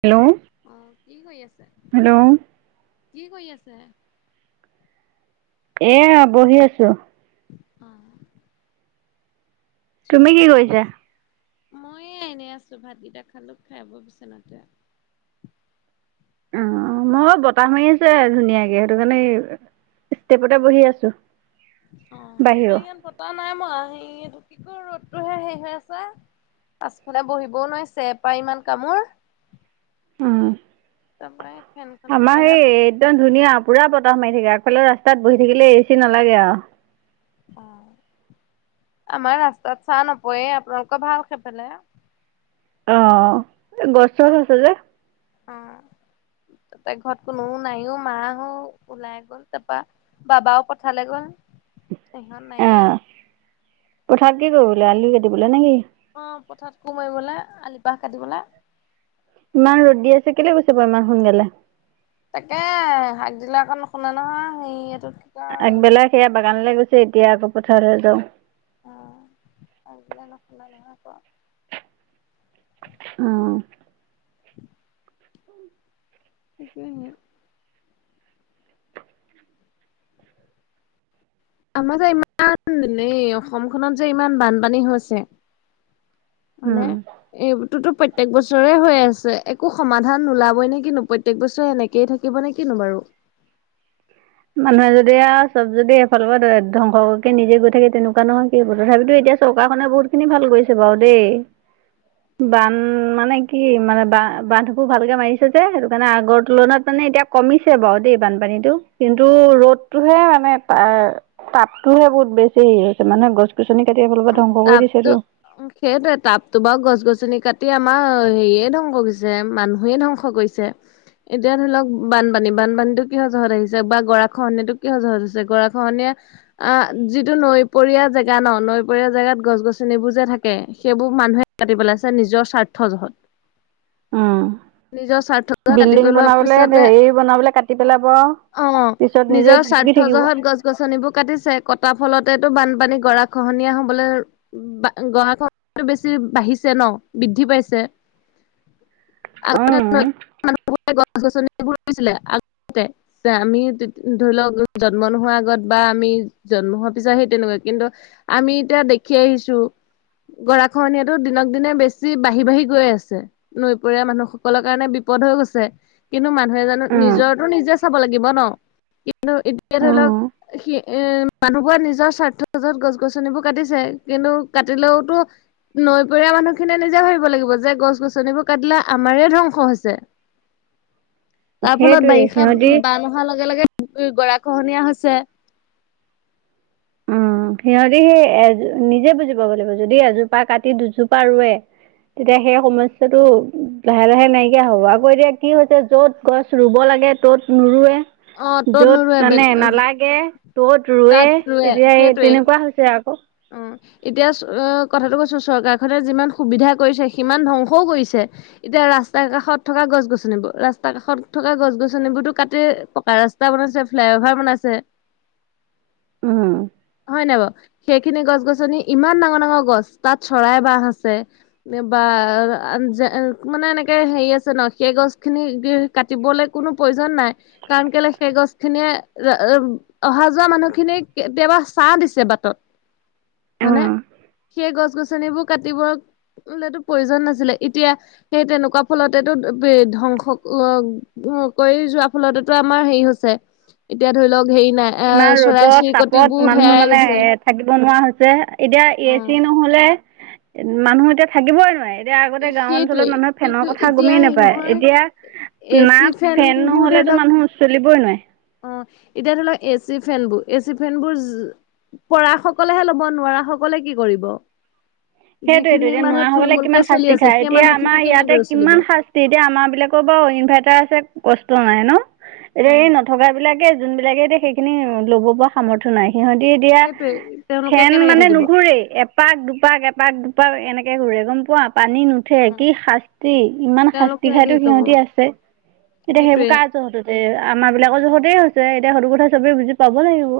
Hello অ কি কৰি আছে হেল্ল'। কি কৰি আছে? এয়া বহি আছো। অ'। তুমি ছোৱালীজনী কি কৰিছা? কৰিছে? মইে এনে আছো ভাতকেইটা খালো খাইব বিচনা তে। অ', মই বতাহ মাৰি আছে ধুনীয়াকে সেইটো কাৰণে ষ্টেপতে বহি আছো। অ', আমাৰ বাহিৰৰ। ইয়াত বতাহ নাই মৰা স কি কৰ ৰ'দটোহে হেৰি হৈ আছে। পাছফালে বহিবও নোৱাৰিছে এপাই ইমান কামোৰ। উম, তাৰপৰা ফেনখনকে আমাৰ লগাই হেই একদম অ ধুনীয়া পুৰা বতাহ মাৰি থাকে আ আগফালৰ ৰাস্তাত বহি থাকিলে এ চি নালাগে আৰু। অ'। আমাৰ ৰাস্তাত চাহ নপয়ে আপোনালোকৰ ভাল খেফালে। অ', গছ চছ আছে যে। অ'। তাতে ঘৰত কোনো নাইও মাহো ওলাই গ'ল তাৰপৰা বাবাও পঠালে গ'ল। সমান নাই অ' [unintelligible] অ', পথত সোমাৰ গ'লে আলি পাহ কাটিবলে। চাকিল গৈছে প ইমান সোনকালে তাকে শাক দিলে আকৌ নুশুনা নহয় সেইটো আগবেলা সেয়া বাগানলৈ গৈছে এতিয়া আকৌ পথাৰলৈ যাওঁ। [unintelligible] অ'। [unintelligible] আমাৰ যে ইমান এ অসমখনত যে ইমান বানপানী হৈছে। মানে উম। এইটোোতো প্ৰত্যেক বছৰে হৈ আছে। একো সমাধান নোলাবই নে কিনো প্ৰত্যেক বছৰে এনেকে থাকিব নে কিনো বাৰু। [inaudible] মানুহে যদি আৰু চব যদি এফালৰ পৰা ধ্বংসকে নিজে গৈ থাকে তেনেকুৱা নহয় কি তথাপিতো এতিয়া চৰকাৰখনে বহুত খিনি ভাল কৰিছে বাৰু দেই। বান মানে কি মানে বান-বান্ধবোৰ ভালকে মাৰিছে যে, সেইটো কাৰণে আগৰ তুলনাত মানে মানে এতিয়া কমিছে বাৰু দেই বানপানীটো। কিন্তু ৰ'দতটোহে মানে তাৰ তাপতটোহে বহুত বেছি হেৰি হৈছে মানে গছ-গছ অ', তাপতো সেইটোৱে তাপতটো বাও গছ-গছনি কাটি টি আমাৰ হেৰিয়ে ধ্বংস কৰিছে, মানুহে ধ্বংস কৰিছে। এতিয়া ধৰি লওঁক বানপানী, বানপানীতো কিহ জহত আহিছে বা গৰাখহনীয়াটো কিহ জহত আহিছে? গৰাখহনীয়া অ' যিটো নৈপৰীয়া জেগা ন নৈ দুপৰীয়া জেগাত গছ গছনিবোৰ যে থাকে, সেইবোৰ মানুহে কাটি পেলাইছে নিজৰ স্বাৰ্থ জহত। উম, নিজৰ স্বাৰ্থ কাটি বিল্ডিং পেলোৱাৰ বনাবলে, পিছতে হেৰি বনাবলে কাটি পেলাব। অ' পিছত নিজে নিজৰ ভুগি স্বাৰ্থ থাকিব জহত গছ গছনিবোৰ কাটিছে, কটা ফলতে টো বানপানী গৰা খহনীয়া হ বোলে [unintelligible] বেছি বাঢ়িছে ন বৃদ্ধি পাইছে। অঁ আগতে [unintelligible] আমি ধৰি লওক জন্ম নোহোৱাৰ আগত বা আমি জন্ম হোৱাৰ পিছত সেই তেনেকুৱা কিন্তু আমি এতিয়া দেখি আহিছো গৰাখনিয়াতটো দিনক দিনে বেছি বাঢ়ি বাঢ়ি গৈ আছে। দুপৰীয়া মানুহসকলৰ কাৰণে বিপদ হৈ গৈছে কিন্তু মানুহ এ জানো, অঁ নিজৰৰতো নিজে চাব লাগিব ন কিন্তু এতিয়া ধৰি লওক অঁ সি এ মানুহবোৰে নিজৰ স্বাৰ্থত গছ গছনিবোৰ কাটিছে কিন্তু কাটিলেওতো নৈপৰীয়া মানুহ খিনিয়ে নিজে ভাবিব লাগিব যে গছ গছনিবোৰ কাটিলে আমাৰে ধ্বংস হৈছে। তাৰ ফলত সেইটোৱে বাৰিষা সিহঁতি বান অহাৰ লগে লগে উ গৰা খহনীয়া হৈছে। উম সিহঁতি সেই এজ নিজে বুজি পাৱ লাগিব, যদি এজোপা কাটি দুজোপা ৰোৱে। তেতিয়া সেই সমস্যাটো লাহে লাহে নাইকিয়া হব। আকৌ এতিয়া কি হৈছে যত গছ ৰুব লাগে লাগে ত'ত নোৰৱে অ' ত'ত য'ত নোৰুৱে বেল মানে নালাগে ত'ত ৰৱে। তাত ৰুৱে এতিয়া এই সেইটোৱেই। তেনেকুৱা হৈছে আকৌ অ' এতিয়া কথাটো কৈছো চৰকাৰখনে যিমান সুবিধা কৰিছে সিমান ধ্বংসও কৰিছে। এতিয়া ৰাস্তা কাষত থকা গছ গছনিবোৰ, ৰাস্তা কাষত থকা গছ গছনিবোৰতো কাটিয়ে পকা ৰাস্তা বনাইছে, ফ্লাই অভাৰ বনাইছে উম হয় নাই বাৰু? এই খিনি গছ গছনি ইমান ডাঙৰ ডাঙৰ গছ, তাত চৰাই বাহ আছে বা মানে এনেকে হেৰি আছে ন সেই গছ খিনি কাটিবলৈ কোনো প্ৰয়োজন নাই কাৰণ [unintelligible] সেই গছখিনিয়ে [unintelligible] অহা-যোৱা মানুহখিনিয়ক কেতিয়াবা ছাহ দিছে বাটত। হয়নে? অ সেই গছ-গছনিবোৰ কাটিবলেতো প্ৰয়োজন নাছিলে। এতিয়া সেই তেনেকুৱা ফলতে [unintelligible] ধ্বংস অ-অ কৰি যোৱাৰ ফলতেটো আমাৰ হেৰি হৈছে এতিয়া ধৰি লওক হেৰি নাই, ইমান এ ৰ'দত তাপত চৰাই-চিৰিকটিবোৰ মানুহ হেয়াই মানে গেছে। এ থাকিব নোৱাৰা হৈছে। এতিয়া এ চি নহ'লে মানুহ এতিয়া থাকিবই নোৱাৰে। এতিয়া আগতে গাওঁ অঞ্চলত সেইটোৱে মানুহে কিন্তু ফেনৰ কথা এতিয়া গমেই হেৰি নাপায়। নহয় এ এতিয়া না চি ফেন ফেনবোৰ ধৰি নহ'লে লওক মানুহ চলিবই নোৱাৰে। অ এতিয়া ধৰি লওঁক এ চি, ফেনবোৰ-এ চি, ফেনবোৰ যি পৰা সকলেহে ল'ব, নোৱাৰা সকলে কি কৰিব? সেইটোয়েটো যিখিনি এতিয়া মানুহ নোৱাৰাসকলে থুলমূলকে কিমান চলি শাস্তি আছে খায়। সেই এতিয়া মানুহখিনি আমাৰ ইয়াতে কেনেদৰে চলিব কিমান শাস্তি, এতিয়া আমাৰ বিলাকৰ বাৰু ও ইনভাৰ্টাৰ আছে কষ্ট নাই ন, এতিয়া উম এই নথকা বিলাকে যোনবিলাকে এতিয়া সেইখিনি ল'ব পৰা সামৰ্থয় নাই সিহঁতি এতিয়া সেইটোৱে তেওঁলোকে ফেন কেনেকে মানে থাকিব নুঘূৰেই এপাক-দুপাক-এপাক এপাক-দুপাৰ এনেকে ঘূৰে গম পোৱা? পানী নুঠে। কি শাস্তি ইমান তেওঁলোক শাস্তি কেনেকে খাইো শিকাব সিহঁতি আছে। এতিয়া সেইবোৰ সেইটোৱে কাৰ জৰহতে হৈছে? আমাৰ বিলাকৰ জোহতেই হৈছে, এতিয়া সেইটো কথা চবে বুজি পাব লাগিব।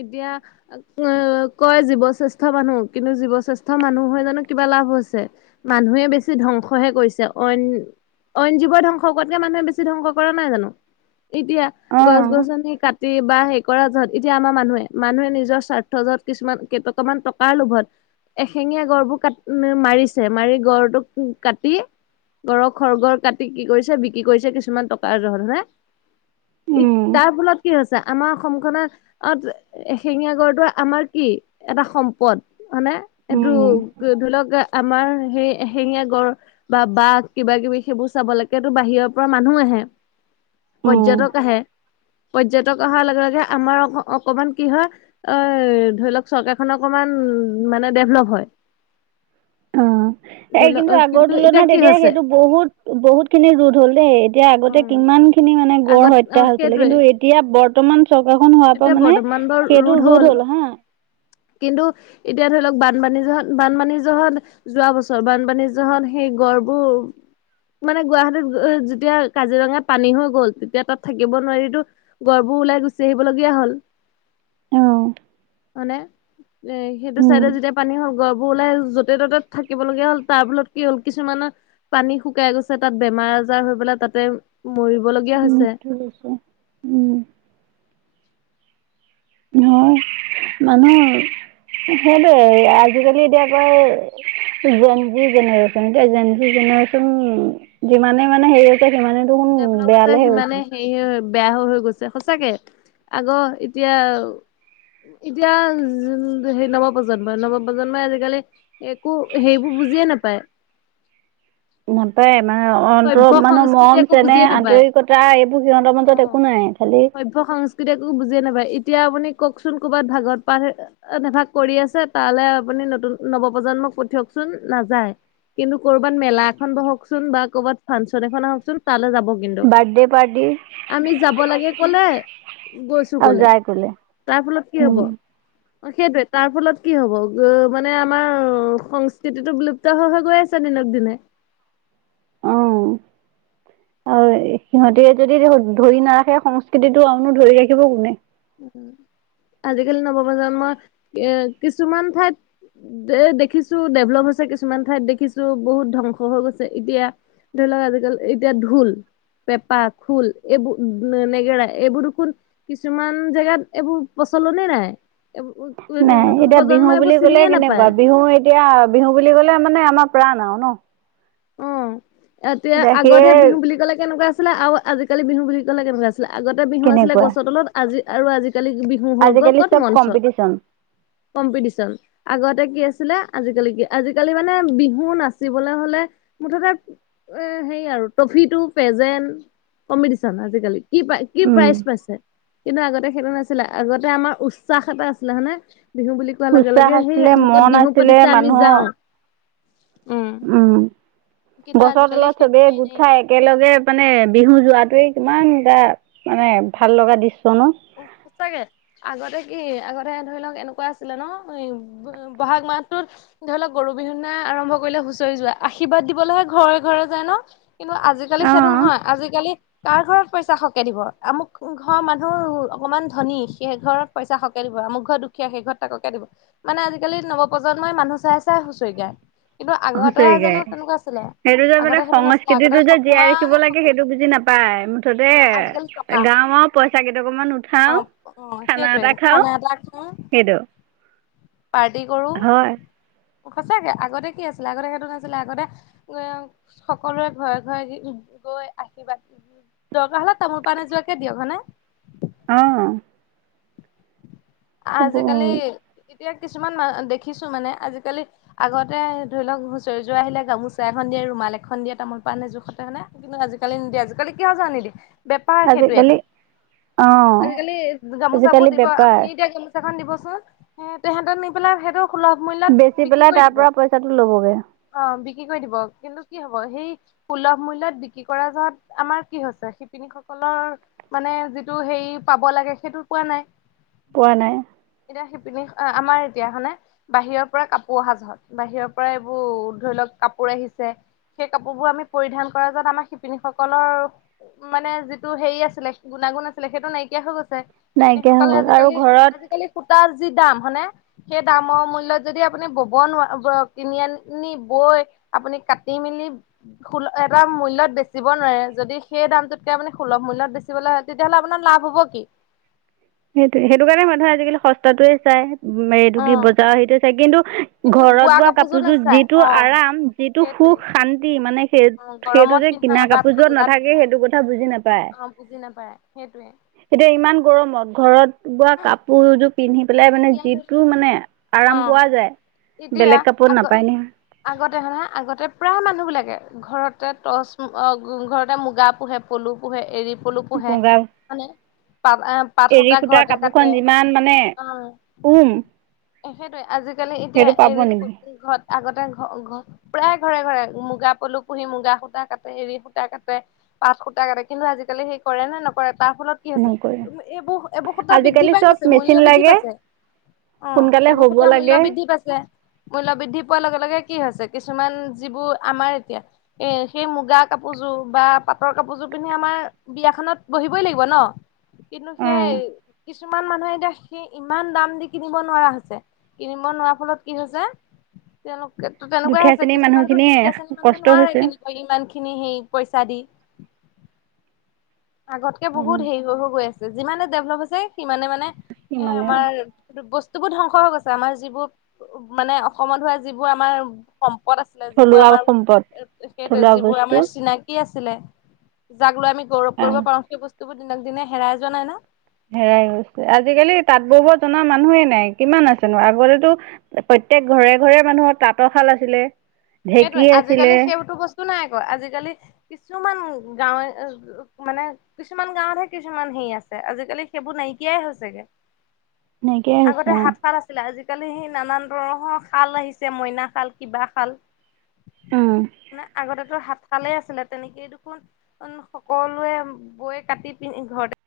এতিয়া অ', কয় জীৱশ্ৰেষ্ঠ মানুহ, কিন্তু জীৱশ্ৰেষ্ঠ মানুহ হয় জানো কিবা লাভ হৈছে। মানুহে বেছি ধ্বংসহে কৰিছে অইন অইন জীৱৰ ধ্বংস কৰাতকে মানুহে বেছি ধ্বংস কৰা নাই জানো‌‌‍? এতিয়া অ গছ-গছনি কাটি বা হেই কৰা যত এতিয়া আমাৰ মানুহে, মানুহে নিজৰ স্বাৰ্থ য'ত কিছুমান কেইটকামান টকাৰ লোভত এশেঙীয়া গড়বোৰ কাট মাৰিছে, মাৰি গড়টোক কাটি গড়ৰ খৰ্গৰ কাটি কি কৰিছে, বিক্ৰী কৰিছে কিছুমান টকাৰ জহত হে ই উম তাৰ ফলত কি হৈছে? আমাৰ অসম খনে অ', এশিঙীয়া গড়টোৰ আমাৰ কি? এটা সম্পদ। মানে এইটো উম ধৰি লওঁক গে আমাৰ সেই এশিঙীয়া গড় বা বাঘ কিবা-কিবি সেইবোৰ চাবলৈকেটো বাহিৰৰ পৰা মানুহ আহে। উম পৰ্যটক আহে, পৰ্যটক অহাৰ লগে লগে আমাৰ অস অকমান কি হয় অ, ধৰি লওক চৰকাৰখন অকমান মানে ডেভলপ হয়। [inaudible] অ ধৰি এই কিন্তু লওক আগৰ তুলনাত কি এতিয়া হৈছে সেইটো বহুত বহুত খিনি ৰোধ হ'ল দেই এতিয়া আগতে উম কিমান খিনি মানে গড় আগত অ হত্যা হৈছিলে সেইটোৱে কিন্তু এতিয়া বৰ্তমান চৰকাৰখন হোৱা এতিয়া বৰ্তমান বাৰু ৰোধ হ'ল কিন্তু এতিয়া এতিয়া ধৰি লওঁক বানপানী য'ত বানপানী জহত যোৱা বছৰ বানপানী জহত সেই গড়বোৰ মানে গুৱাহাটীত যেতিয়া কাজিৰঙাত পানী হৈ গ'ল তেতিয়া তাত থাকিব নোৱাৰি‌ গড় ওলাই গুচি আহিবলগীয়া হ'ল অ'। মানে এ সেইটো উম চাইডে যেতিয়া পানী হওঁক গছবোৰ ওলাই য'তে ত'তে থাকিব লগ। গীয়া হ'ল, তাৰ ফলত কি হ'ল কিছুমানৰ পানী শুকাই গৈছে, তাত বেম বেমাৰ আজাৰ হৈ পেলাই তাতে মৰিবলগীয়া হৈছে। কৈছোঁ। [inaudible] নহয় মানে সেইটোৱে আজিকালি এতিয়া কয় জেনজি জেনেৰেচন, এতিয়া জেনজি জেনেৰেচন যিমানে মানে হেৰি হৈছে সিমানে দেখোন ডেভলপ হৈছে বেয়ালেহে সিমানেই হেৰি হে হৈ বেয়া হৈ হৈ গৈছে সঁচাকে আগ' এতিয়া এতিয়া নৱপ্ৰজন্মই, নৱপ্ৰজন্মই আজিকালি একো সেইবোৰ বুজিয়ে নাপায়। নাপায় মা অন্ত সভ্য মানহ সংস্কৃতি মৰম, একো চেনেহ, বুজিয়ে নাপায়। আন্তৰিকতা এইবোৰ সিহঁতৰ মাজত একো নাই, খালি সভ্য সংস্কৃতি একো বুজিয়ে নাপায়। এতিয়া আপুনি কওকচোন ক'বাত ভাগৱত পাঠ, নেভাগ কৰি আছে তালৈ আপুনি নতুন নৱপ্ৰজন্মই পঠিয়ক চোন নাযায়, কিন্তু কৰবাত মেলা এখন বহকচোন বা ক'ৰবাত ফাংচন এখন আহকচোন তালৈ যাব কিন্তু। বাৰ্থডে পাৰ্ট আমি যাব লাগে ক'লে, গৈছোঁ আৰু গ'লে। যাই কলে তাৰ ফলত কি হ'ব? উম অ', সেইটোৱে তাৰ ফলত কি হ'ব মানে আমাৰ সংস্কৃতিটো বিলুপ্ত হৈ গৈ আছে নে দিনক দিনে। অহ। আৰু সিহঁতে যদি ধৰি নাৰাখে সংস্কৃতিটো আনো ধৰি ৰাখিব কোনে? উম, আজিকালি নৱপ্ৰজন্মই এ কিছুমান ঠাইত এ দেখিছো ডেভলপ হৈছে কিছুমান ঠাইত দেখিছো বহুত ধ্বংস হৈ গৈছে এতিয়া ধৰি লওক আজিকাল এতিয়া ঢোল পেপা, খোল এইবোৰ নেগেৰা এইবোৰ দেখোন কিছুমান জেগাত এইবোৰ প্ৰচলনে নাই, এইবোৰ হেৰি নাই নতুন এতিয়া বিহু প্ৰজন্মই এইবোৰ বুলি কলে চিনিয়ে কেনেকুৱা, নাপায়। বিহু এতিয়া বিহু বুলি ক'লে মানে আমাক প্ৰাণ আও ন? অহ, এতিয়া আগতহে বিহু বুলি ক'লে কেনেকুৱা আছিলে, আৰু আজিকালি বিহু বুলি কলে কেনেকুৱা আছ আগতে বিহু আছিলে কেনেকুৱা গছৰ তলত, আজি আৰু আজি আজি কালি বিহু হৈ গ'ল আজিকালি ক'ত চব মঞ্চত, কম্পিটিচন কম্পিটিশন আগত তে কি আছিলে আজিকালি কি আজিকালি মানে বিহু নাচিবলে হ'লে মুঠতে এ হেৰি আৰু ট্ৰফিটো পেজেন কম্পিটিচন আজিকালি। কি প্ৰাইজ কি উম প্ৰাইজ পাইছে। কিন্তু আগতে সেইটো নাছিলে আগতে আমাৰ উচ্ছাস এটা আছিলে, হয়নে? বিহু বুলি কোৱা লগে উৎসাহ লগে সেই আছিলে মন আমুকত বিহু আছিলে পাতিছে আমি মানুহৰ যাওঁ। উম। কিন্তু গছৰ আজিকালি তলত চবেই সেইটোৱে গোট নাই। খাই একেলগে মানে বিহু অ যোৱাতোৱে কিমান গা মানে ভাল লগা দৃ অ সচাকে আগতে কি আগতে ধৰি লওঁক এনেকুৱা আছিলে ন উ ব'হাগ মাহটোত ধৰি লওঁক গৰু বিহু দিনা আৰম্ভ কৰিলে হুঁচৰি যোৱা আশীৰ্বাদ দিবলৈ ঘৰে ঘৰে যায় ন কিন্তু আজিকালি সেইটো নহয় আজিকালি কাৰ ঘৰত পইচা সৰহকে দিব আমুক ঘৰ মানুহ অকণমান ধনী সেই ঘৰত পইচা সকে দিব আমুক ঘৰ দুখীয়া সেই ঘৰত তাকৰ কে দিব মানে আজিকালি নৱপ্ৰজন্ম মই মানুহ চাই চাই হুঁচৰি গাই হুঁচৰি গাই সেইটো যে আগতে মানে সেইটো নাছিলে আগতে সংস্কৃতিটো যে জীয়াই ৰাখিব সমানে লাগে সকলো সেইটো বুজি নাপায় মুঠতে অ আজিকালি টকা গাঁৱৰ পইচা কেইটা অকমান অ উঠাও অ খানা সেইটোৱে এটা খাওঁ খানা এটা খাওঁ সেইটো পাৰ্টি কৰোঁ হয় সঁচাকে আগতে কি আছিলে আগতে সেইটো নাছিলে আগতে উ সকলোৰে ঘৰে ঘৰে কি গৈ আশীৰ্বাদ দৰকাৰ হ'লে তামোল পানে এজোৰকে দিয়ক হয়নে অহ আজিকালি এতিয়া কিছুমান দেখিছোঁ মানে আজিকালি আগতে ধৰি লওঁক হুঁচৰি যোৱা আহিলে গামোচা এখন দিয়া ৰুমাল এখন দিয়া তামোল পাণ জোখতে হয়নে কিন্তু আজিকালি নিদিয়ে আজিকালি কিয় এইজো আনিলি নেপাওঁ সেইটো আজিকালি এটা অঁ আজিকালি গামোচাবোৰ আজিকালি দিব বেপাৰ গামোচা এখন দিবচোন সেয়েতে সেয়েতে নি পেলাই সেইটো সুলভ মূল্যত বেচি বিক্ৰী পেলাই কৰি তাৰ দিব পৰা পইচাটো ল'বগৈ অ বিক্ৰী কৰি দিব কিন্তু কি হ'ব সেই সুলভ মূল্যত বিক্ৰী কৰা য'ত আমাৰ কি হৈছে শিপিনীসকল অ মানে যিটো হেৰি পাব লাগে সেইটো পোৱা নাই পোৱা নাই। এতিয়া শিপিনী আমাৰ এতিয়া মানে বাহিৰৰ পৰা কাপোৰ অহা য'ত বাহিৰৰ পৰা এইবোৰ ধৰি লওঁক। কাপোৰ আহিছে। সেই কাপোৰবোৰ আমি পৰিধান কৰা যাত আমাৰ শিপিনীসকলৰ মানে যিটো হেৰি আছিলে গুণা ণাগুণ নাছিলে সেইটো নাইকিয়া হৈ গৈছে নাইকিয়া হৈ শিপিনীসকলে গ'ল আৰু আজিকালি ঘৰত আজিকালি শিত তাৰ যি দাম হায়নে সেই দামৰ মূল্যত যদি আপুনি বব নোৱ কিনি আ নি ঐ আপুনি কাটি মেলি এটা মূল্যত বেচিব নোৱাৰে যদি সেই দামটোতকে আপু সুলভ মূল্যত বেচিবলৈ, তেতিয়াহ'লে আপোনাৰ লাভ হ'ব কি? সেইটোৱে, সেইটো কাৰণে মানুহে আজিকালি সস্তাটোৱে চাই। উম, এইটো কি অ বজাৰ সেইটো চাগ কিন্তু কিন্তু ঘৰত বোৱা কাপোৰযোৰ নাচায় যিটো অ', আৰাম, যিটো সেইটোৱে। সুখ শান্তি মানে সেই অ', সেইটো গৰমত যে পিন্ধা কিনা বা কাপোৰ জোৰত ঠাণ্ডাত নাথাকে পিন্ধা সেইটো কথা বুজি অ', বুজি নাপায় সেইটোৱে। এতিয়া ইমান গৰমত ঘৰত বোৱা কাপোৰযো পিন্ধি পেলাই মানে এতিয়া ধৰি যিটো লওক মানে আৰাম অ পোৱা যায় এতিয়া বেলেগ কাপোৰত আগ নাপায় নহয় আগতে হলেহে আগতে প্ৰায় মানুহ বিলাকে ঘৰতে টৰ্চ ঘৰতে মুগা পোহে পলু পোহে এী কলো পোহে বগা মানে পাত অহ পাত এৰী সূতা সূতাৰ ঘৰতে কাপোৰখন কাটে যিমান মানে অ উম সেইটয়ে আজিকালি এতিয়া সেইটো এই পাব নেকি ঘৰত আগতে ঘ ঘ প্ৰায় ঘৰে ঘৰে মুগা পলু পুহি মুগা সূতা কাট এৰি সূতা কাটে আঠ সুতা কাটে কিন্তু আজিকালি সেই কৰে নে নকৰে তাৰ ফলত কি আ নকৰে হৈছে এইব এবসুতা বৃদ্ধি আজিকালি পাই চব গৈছে মেচিন মূল্য বৃদ্ধি লাগে পাইছে অ সোনকালে এইবোৰ হ'ব কতে মূল্য লাগে বৃদ্ধি পাইছে মূল্য বৃদ্ধি পোৱাৰ লগে লগে কি হৈছে কিছুমান যিবোৰ আমাৰ এতিয়া এ সেই মুগা কাপোৰযোৰ বা পাটৰ কাপ কাপৰযোৰ পিন্ধি আমাৰ বিয়া খনত বহিবই লাগিব ন কিন্তু অঁ সেই কিছুমান মানুহে এতিয়া সেই ইমান দাম দি কিনিব নোৱাৰা হৈছে কিনিব নোৱাৰা ফলত কি হৈছে তেওঁলোক তো তেনেকুৱাই আ দুখীয়া হৈছে শ্ৰেণীৰ কিছুমানতো মানুহখিনিয়ে তুকীয়া শ্ৰেণী মানুহে কষ্ট নোৱাৰে হৈছে। কেনেকুৱা ইমান খিনি সেই পইচা দি আগতকে বহুত উম, হেৰি হৈ গৈ আছে যিমানে [unintelligible] বু ইমানে ধ্বংস গ আছে আমাৰ যিবোৰ উ মানে অসমত হোৱা যিবোৰ আমাৰ ত আছিলে যিবোৰ থলুৱা আমাৰ সম্পদ সেইটোৱে থলুৱা যিবোৰ বস্তু আমাৰ চিনাকি আছিল ছিল যাক লৈ আমি গৌৰৱ কৰিব আহ পাৰো সেই বস্তুবোৰ দিনক দিনে হেৰাই যোৱা নাই না হেৰাই গৈছে আজিকালি তাঁত বহব জনা মানুহেই নাই কিমান আছেনো আগতেতো প্ৰ প্ৰত্যেক ঘৰে ঘৰে মানুহৰ তাঁতৰশাল আছিলে সেইটোৱে ঢেঁকী আছিলে আজিকালি সেইতো বস্তু বস্তু নাই আকৌ আজিকালি কিছুমান গাঁৱে মানে কিছুমান গাঁৱতহে কিছুমান আজালি সেইবোৰ নাইকিয়াই হৈছেগে এনেকেই হৈছে আগতে অ'। হাত ফাল আছিলে আজিকালি সেই নানান ধৰণৰ খাল আহিছে মইনা খাল কিবা খাল উম, মানে আগতেতো হাত ঠালে আছিলে তেনেকেই দেখোন উম সকলোৱে বৈ কাটি পিনন্ ঘৰতে